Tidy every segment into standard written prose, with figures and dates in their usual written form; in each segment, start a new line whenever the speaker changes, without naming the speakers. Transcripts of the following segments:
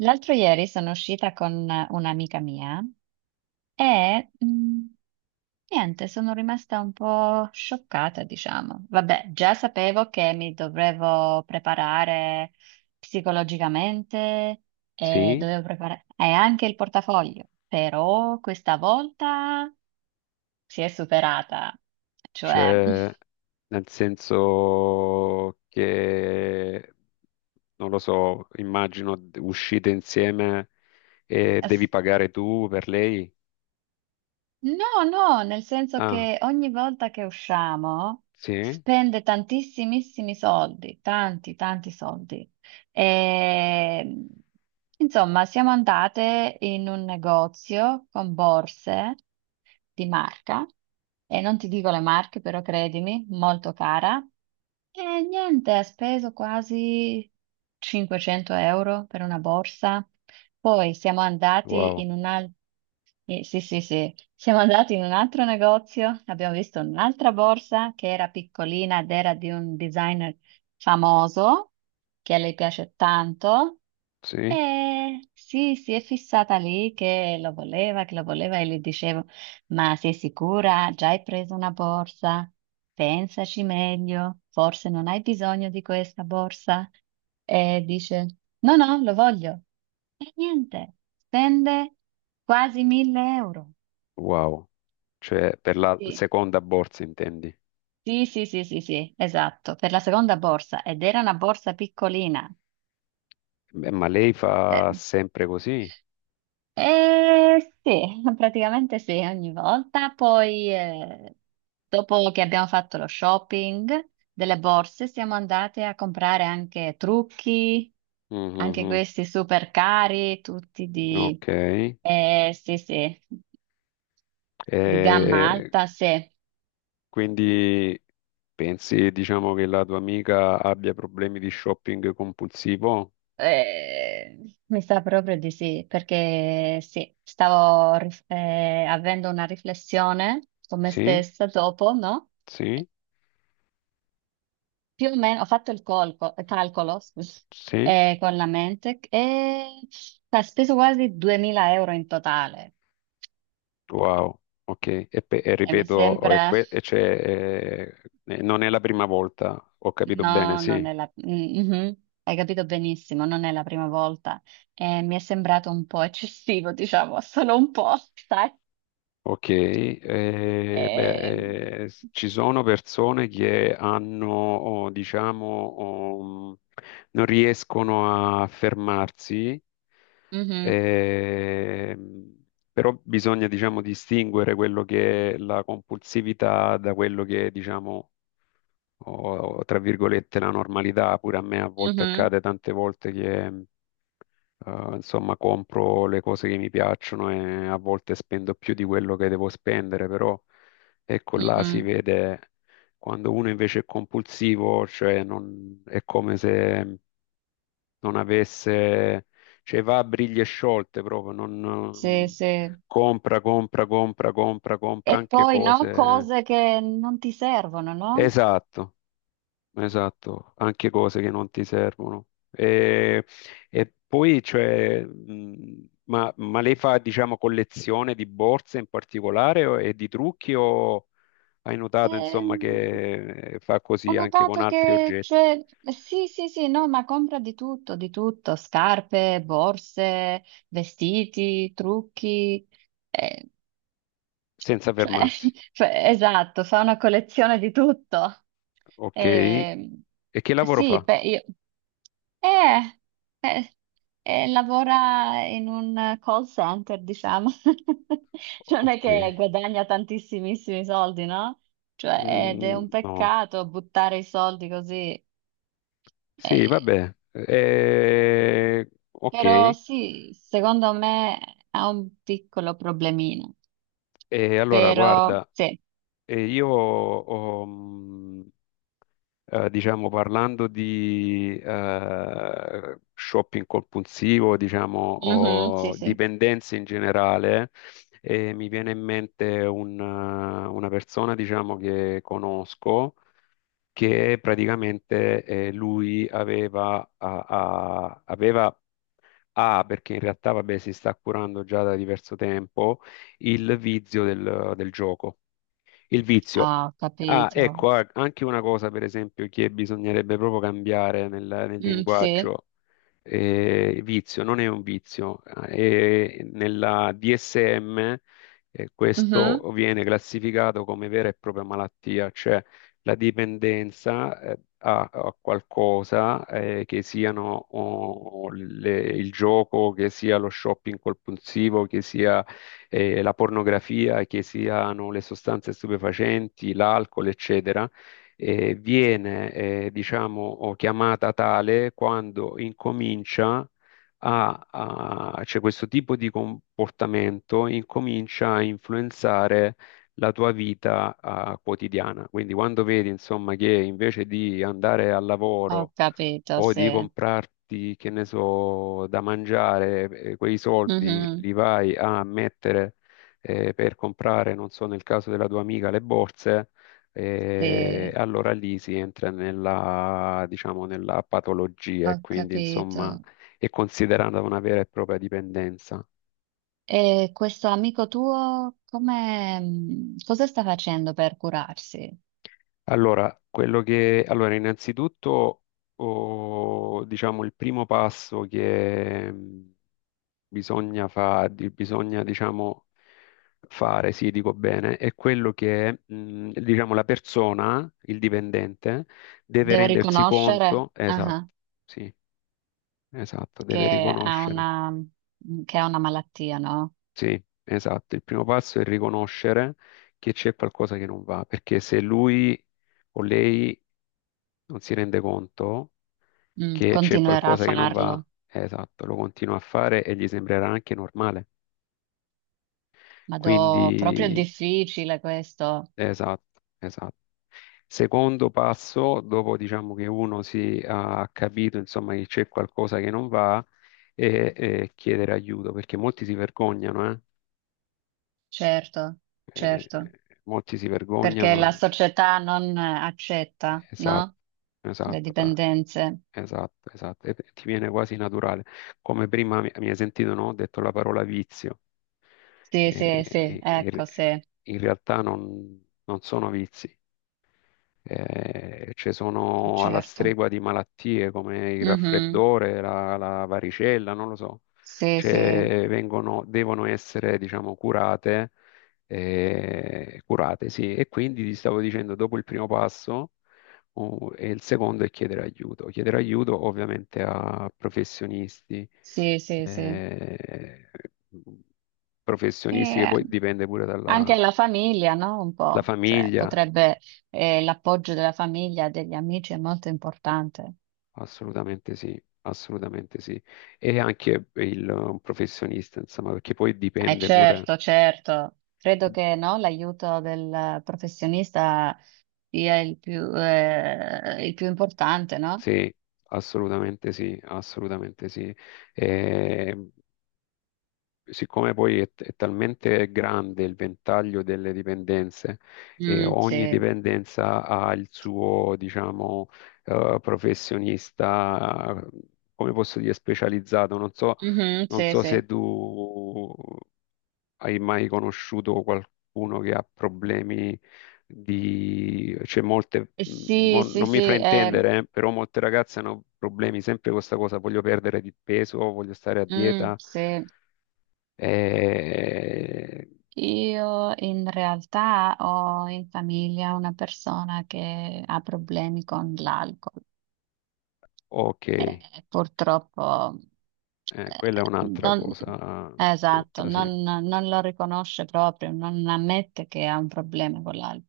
L'altro ieri sono uscita con un'amica mia e mh, niente, sono rimasta un po' scioccata, diciamo. Vabbè, già sapevo che mi dovevo preparare psicologicamente e
Sì,
dovevo preparare e anche il portafoglio, però questa volta si è superata, cioè
cioè nel senso che, non lo so, immagino uscite insieme e devi pagare tu per lei.
No, no, nel senso
Ah,
che ogni volta che usciamo
sì,
spende tantissimissimi soldi, tanti, tanti soldi. E, insomma, siamo andate in un negozio con borse di marca, e non ti dico le marche, però credimi, molto cara. E niente, ha speso quasi 500 euro per una borsa. Poi siamo andati
wow,
in un'altra. Sì, sì, sì, siamo andati in un altro negozio, abbiamo visto un'altra borsa che era piccolina ed era di un designer famoso che a lei piace tanto.
sì,
Sì, si è fissata lì che lo voleva e le dicevo, ma sei sicura? Già hai preso una borsa? Pensaci meglio, forse non hai bisogno di questa borsa. E dice, no, no, lo voglio. E niente, spende quasi 1000 euro.
wow, cioè per la
Sì,
seconda borsa intendi.
sì, sì, sì, sì, sì, esatto, per la seconda borsa ed era una borsa piccolina.
Beh, ma lei fa sempre così?
Sì, praticamente sì, ogni volta. Poi, dopo che abbiamo fatto lo shopping delle borse, siamo andate a comprare anche trucchi, anche
Mhm.
questi super cari, tutti di,
Ok.
sì, sì, di gamma
E
alta, sì.
quindi pensi, diciamo, che la tua amica abbia problemi di shopping compulsivo?
Eh, mi sa proprio di sì, perché sì, avendo una riflessione con me
Sì,
stessa dopo, no?
sì,
Più o meno, ho fatto il calcolo, scusa,
sì,
con la mente e ha speso quasi 2000 euro in totale.
wow, ok. E, e
E mi
ripeto, e
sembra,
e c'è, non è la prima volta, ho capito bene,
no, non
sì.
è la, mm, mhm, hai capito benissimo, non è la prima volta. E mi è sembrato un po' eccessivo, diciamo, solo un po', sai?
Ok,
Ehm,
beh, ci sono persone che hanno, oh, diciamo, oh, non riescono a fermarsi,
mhm,
ehm, però bisogna, diciamo, distinguere quello che è la compulsività da quello che è, diciamo, o tra virgolette la normalità. Pure a me a volte
mhm,
accade tante volte che insomma compro le cose che mi piacciono e a volte spendo più di quello che devo spendere, però ecco là si
mhm.
vede quando uno invece è compulsivo, cioè è come se non avesse, cioè va a briglie sciolte proprio,
Sì,
non
sì.
compra, compra, compra, compra, compra
E
anche
poi, no,
cose.
cose che non ti servono, no?
Esatto. Esatto, anche cose che non ti servono. E poi, cioè, ma lei fa, diciamo, collezione di borse in particolare e di trucchi o hai notato, insomma,
Ehm,
che fa
Ho
così anche con
notato
altri
che,
oggetti,
cioè, sì, sì, sì, no, ma compra di tutto, scarpe, borse, vestiti, trucchi. Eh,
senza
cioè,
fermarsi?
cioè, esatto, fa una collezione di tutto.
Ok. E
Ehm,
che lavoro
sì,
fa?
eh, eh, lavora in un call center, diciamo. Cioè, non è
Ok.
che guadagna tantissimissimi soldi, no? Cioè, ed è
Mm,
un
no.
peccato buttare i soldi così.
Sì,
Eh,
vabbè.
però
Ok.
sì, secondo me ha un piccolo problemino.
E allora,
Però
guarda,
sì,
io ho, diciamo, parlando di shopping compulsivo, diciamo,
mhm, sì,
o
sì.
dipendenze in generale, mi viene in mente un, una persona, diciamo, che conosco, che praticamente lui aveva, aveva ha, perché in realtà, vabbè, si sta curando già da diverso tempo, il vizio del gioco. Il vizio.
Ah, ho
Ah,
capito.
ecco, ah, anche una cosa, per esempio, che bisognerebbe proprio cambiare nel
Mm, sì,
linguaggio vizio, non è un vizio. E nella DSM,
mhm.
questo viene classificato come vera e propria malattia, cioè la dipendenza, a, a qualcosa, che siano oh, il gioco, che sia lo shopping compulsivo, che sia, la pornografia, che siano le sostanze stupefacenti, l'alcol, eccetera viene, diciamo, o chiamata tale quando incomincia a, cioè questo tipo di comportamento incomincia a influenzare la tua vita, quotidiana. Quindi quando vedi, insomma, che invece di andare al
Ho
lavoro
capito,
o
sì.
di comprarti, che ne so, da mangiare, quei soldi
Mhm.
li vai a mettere per comprare, non so, nel caso della tua amica, le borse,
Sì,
allora lì si entra nella, diciamo, nella patologia
ho
e quindi,
capito.
insomma, è considerata una vera e propria dipendenza.
E questo amico tuo, come, cosa sta facendo per curarsi?
Allora, quello che, allora, innanzitutto, oh, diciamo, il primo passo che bisogna, bisogna, diciamo, fare, sì, dico bene, è quello che, diciamo, la persona, il dipendente, deve
Deve
rendersi
riconoscere,
conto, esatto,
ah,
sì, esatto, deve
che ha
riconoscere,
una, mm, che ha una malattia, no?
sì, esatto, il primo passo è riconoscere che c'è qualcosa che non va, perché se lui o lei non si rende conto
Mm,
che c'è
continuerà a
qualcosa che non
farlo.
va, esatto, lo continua a fare e gli sembrerà anche normale.
Ma do, proprio è
Quindi
difficile questo.
esatto, esatto. Secondo passo, dopo diciamo che uno si ha capito insomma che c'è qualcosa che non va, e chiedere aiuto, perché molti si vergognano, eh?
Certo,
Eh,
certo.
molti si
Perché la
vergognano.
società non accetta,
Esatto,
no? Le
esatto,
dipendenze.
esatto, esatto. E ti viene quasi naturale. Come prima mi, mi hai sentito, no? Ho detto la parola vizio.
Sì, sì, sì,
In,
ecco, sì,
in realtà non sono vizi. Ci sono alla
certo.
stregua di malattie come il
Mhm.
raffreddore, la, la varicella, non lo so.
Sì, sì,
Cioè, vengono, devono essere, diciamo, curate, curate, sì. E quindi ti stavo dicendo, dopo il primo passo, e il secondo è chiedere aiuto. Chiedere aiuto ovviamente a professionisti,
sì, sì, sì.
eh,
E
professionisti che
eh,
poi dipende pure
anche
dalla
la famiglia, no? Un
la
po', cioè
famiglia.
potrebbe, l'appoggio della famiglia, degli amici è molto importante.
Assolutamente sì, assolutamente sì. E anche il professionista, insomma, perché poi dipende pure.
Certo, certo. Credo che no, l'aiuto del professionista sia il più importante, no?
Sì, assolutamente sì, assolutamente sì. E siccome poi è talmente grande il ventaglio delle dipendenze e
Mm,
ogni
sì.
dipendenza ha il suo, diciamo, professionista, come posso dire, specializzato, non so.
Mhm,
Non
sì,
so
sì.
se tu hai mai conosciuto qualcuno che ha problemi di... cioè molte, mm,
Sì, sì,
non mi
sì,
fraintendere, però molte ragazze hanno problemi sempre con questa cosa, voglio perdere di peso, voglio stare a
mm,
dieta.
sì.
eh,
Io in realtà ho in famiglia una persona che ha problemi con l'alcol.
Ok,
Purtroppo,
quella è
eh,
un'altra
non,
cosa
esatto,
brutta, sì.
non, non lo riconosce proprio, non ammette che ha un problema con l'alcol,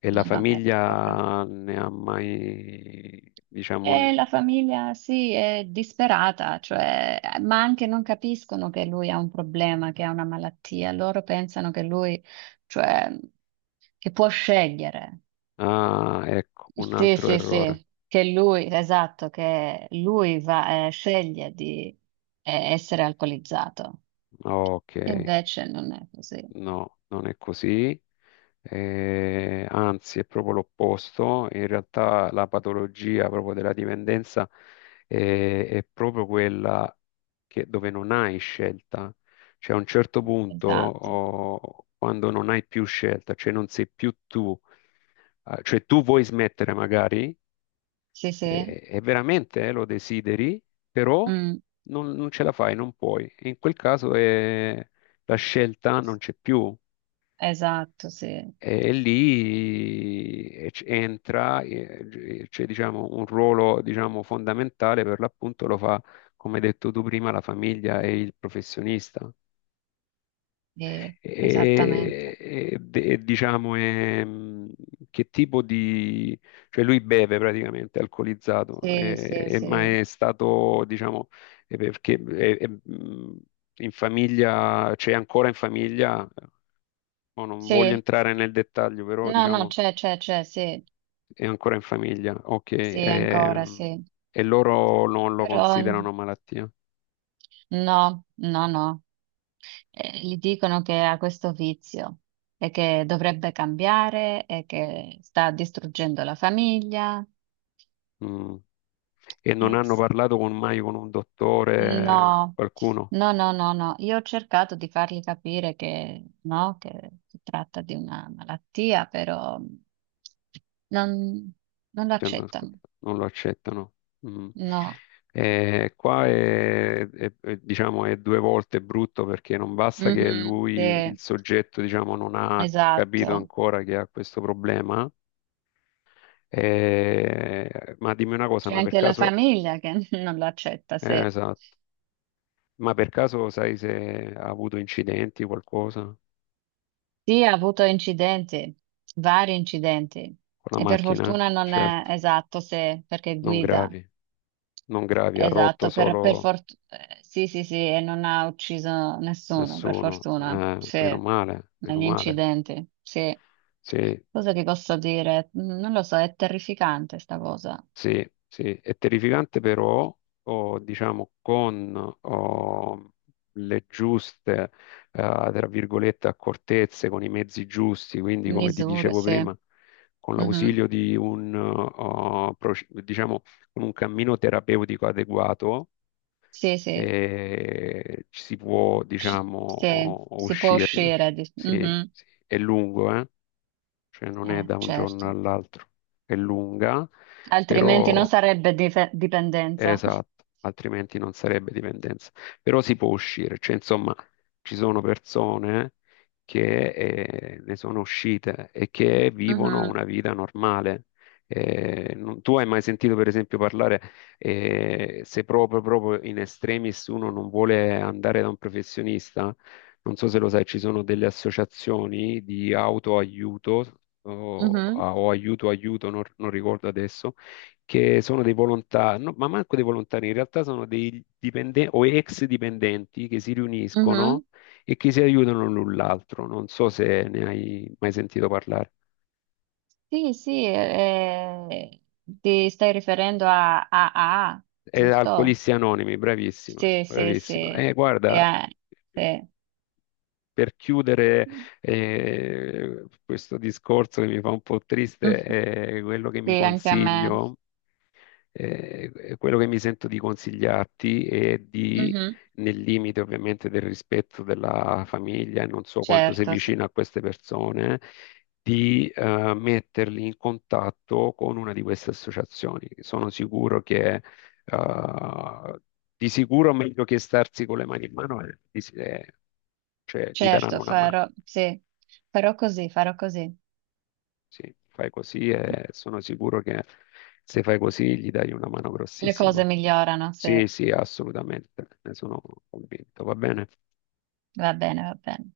E la
non lo ammette proprio.
famiglia ne ha mai, diciamo...
E la famiglia sì, è disperata, cioè, ma anche non capiscono che lui ha un problema, che ha una malattia. Loro pensano che lui, cioè, che può scegliere.
Ah, ecco, un
Sì,
altro
sì,
errore.
sì, che lui, esatto, che lui va, sceglie di essere alcolizzato.
Ok,
E invece non è così.
no, non è così. Anzi è proprio l'opposto, in realtà la patologia proprio della dipendenza è proprio quella dove non hai scelta, cioè a un certo punto
Esatto.
oh, quando non hai più scelta, cioè non sei più tu, cioè tu vuoi smettere magari
Sì, sì.
e veramente lo desideri, però
Mm,
non, non ce la fai, non puoi. In quel caso la scelta non c'è più.
esatto, sì.
E lì entra, c'è diciamo, un ruolo diciamo, fondamentale per l'appunto lo fa, come hai detto tu prima, la famiglia e il professionista.
Sì, esattamente.
Diciamo, che tipo di... cioè lui beve praticamente, è alcolizzato,
Sì, sì,
ma
sì.
è stato, diciamo, è perché è, in famiglia, c'è ancora in famiglia, mo non voglio
Sì,
entrare nel dettaglio, però
no, no,
diciamo
c'è, sì,
è ancora in famiglia, ok,
sì, ancora,
ehm,
sì.
e loro non lo
Però
considerano malattia.
no, no, no. Gli dicono che ha questo vizio e che dovrebbe cambiare e che sta distruggendo la famiglia.
Mm. E non hanno
Sì.
parlato mai con un dottore,
No,
qualcuno.
no, no, no, no. Io ho cercato di fargli capire che no, che si tratta di una malattia, però non, non lo
Cioè, non
accettano.
non lo accettano. Mm.
No.
Qua è, è, diciamo, è due volte brutto perché non basta che
Mhm,
lui, il
sì,
soggetto, diciamo, non ha capito
esatto.
ancora che ha questo problema. Ma dimmi una cosa,
C'è
ma per
anche la
caso,
famiglia che non lo accetta, sì.
esatto. Ma per caso sai se ha avuto incidenti, qualcosa con
Sì, ha avuto incidenti, vari incidenti,
la
e per
macchina?
fortuna non è
Certo,
esatto, se perché
non
guida,
gravi, non gravi, ha rotto
esatto, per,
solo
sì, sì, sì, e non ha ucciso nessuno, per
nessuno.
fortuna, sì,
Meno male, meno
negli
male.
incidenti, sì.
Sì,
Cosa ti posso dire? Mm, non lo so, è terrificante sta cosa.
sì, sì, è terrificante però, o, diciamo, con o, le giuste, tra virgolette, accortezze, con i mezzi giusti, quindi come ti
Misure,
dicevo
sì.
prima, con
Mhm.
l'ausilio di un, oh, proce- diciamo, con un cammino terapeutico adeguato,
Sì, sì,
ci si può,
C-
diciamo,
sì,
oh, oh,
si può
uscirne.
uscire. Di-
Sì,
mhm.
sì. È lungo, eh? Cioè non è da un giorno
Certo.
all'altro, è lunga
Altrimenti non
però
sarebbe dipendenza.
esatto, altrimenti non sarebbe dipendenza. Però si può uscire, cioè insomma ci sono persone che ne sono uscite e che vivono
Mhm,
una vita normale. Tu hai mai sentito per esempio parlare se proprio, proprio in estremis uno non vuole andare da un professionista? Non so se lo sai, ci sono delle associazioni di autoaiuto
mhm,
o aiuto aiuto, non ricordo adesso che sono dei volontari, no, ma manco dei volontari, in realtà sono dei dipendenti o ex dipendenti che si
mhm.
riuniscono e che si aiutano l'un l'altro. Non so se ne hai mai sentito parlare.
Sì, sì, ti stai riferendo a AA,
È
giusto?
Alcolisti Anonimi, bravissima,
Sì, sì,
bravissima.
sì.
E guarda,
Eh, sì.
per chiudere questo discorso che mi fa un po' triste,
Mhm.
è quello che
Sì,
mi
anche a me.
consiglio. Quello che mi sento di consigliarti è di,
Mhm.
nel limite ovviamente del rispetto della famiglia, e non so quanto sei
Certo, sì.
vicino a queste persone, di metterli in contatto con una di queste associazioni. Sono sicuro che, eh, di sicuro meglio che starsi con le mani in mano, cioè gli daranno
Certo,
una mano.
farò, sì. Farò così, farò così.
Sì, fai così e sono sicuro che se fai così gli dai una mano
Le cose
grossissima.
migliorano, sì.
Sì, sì, assolutamente, ne sono convinto, va bene?
Va bene, va bene.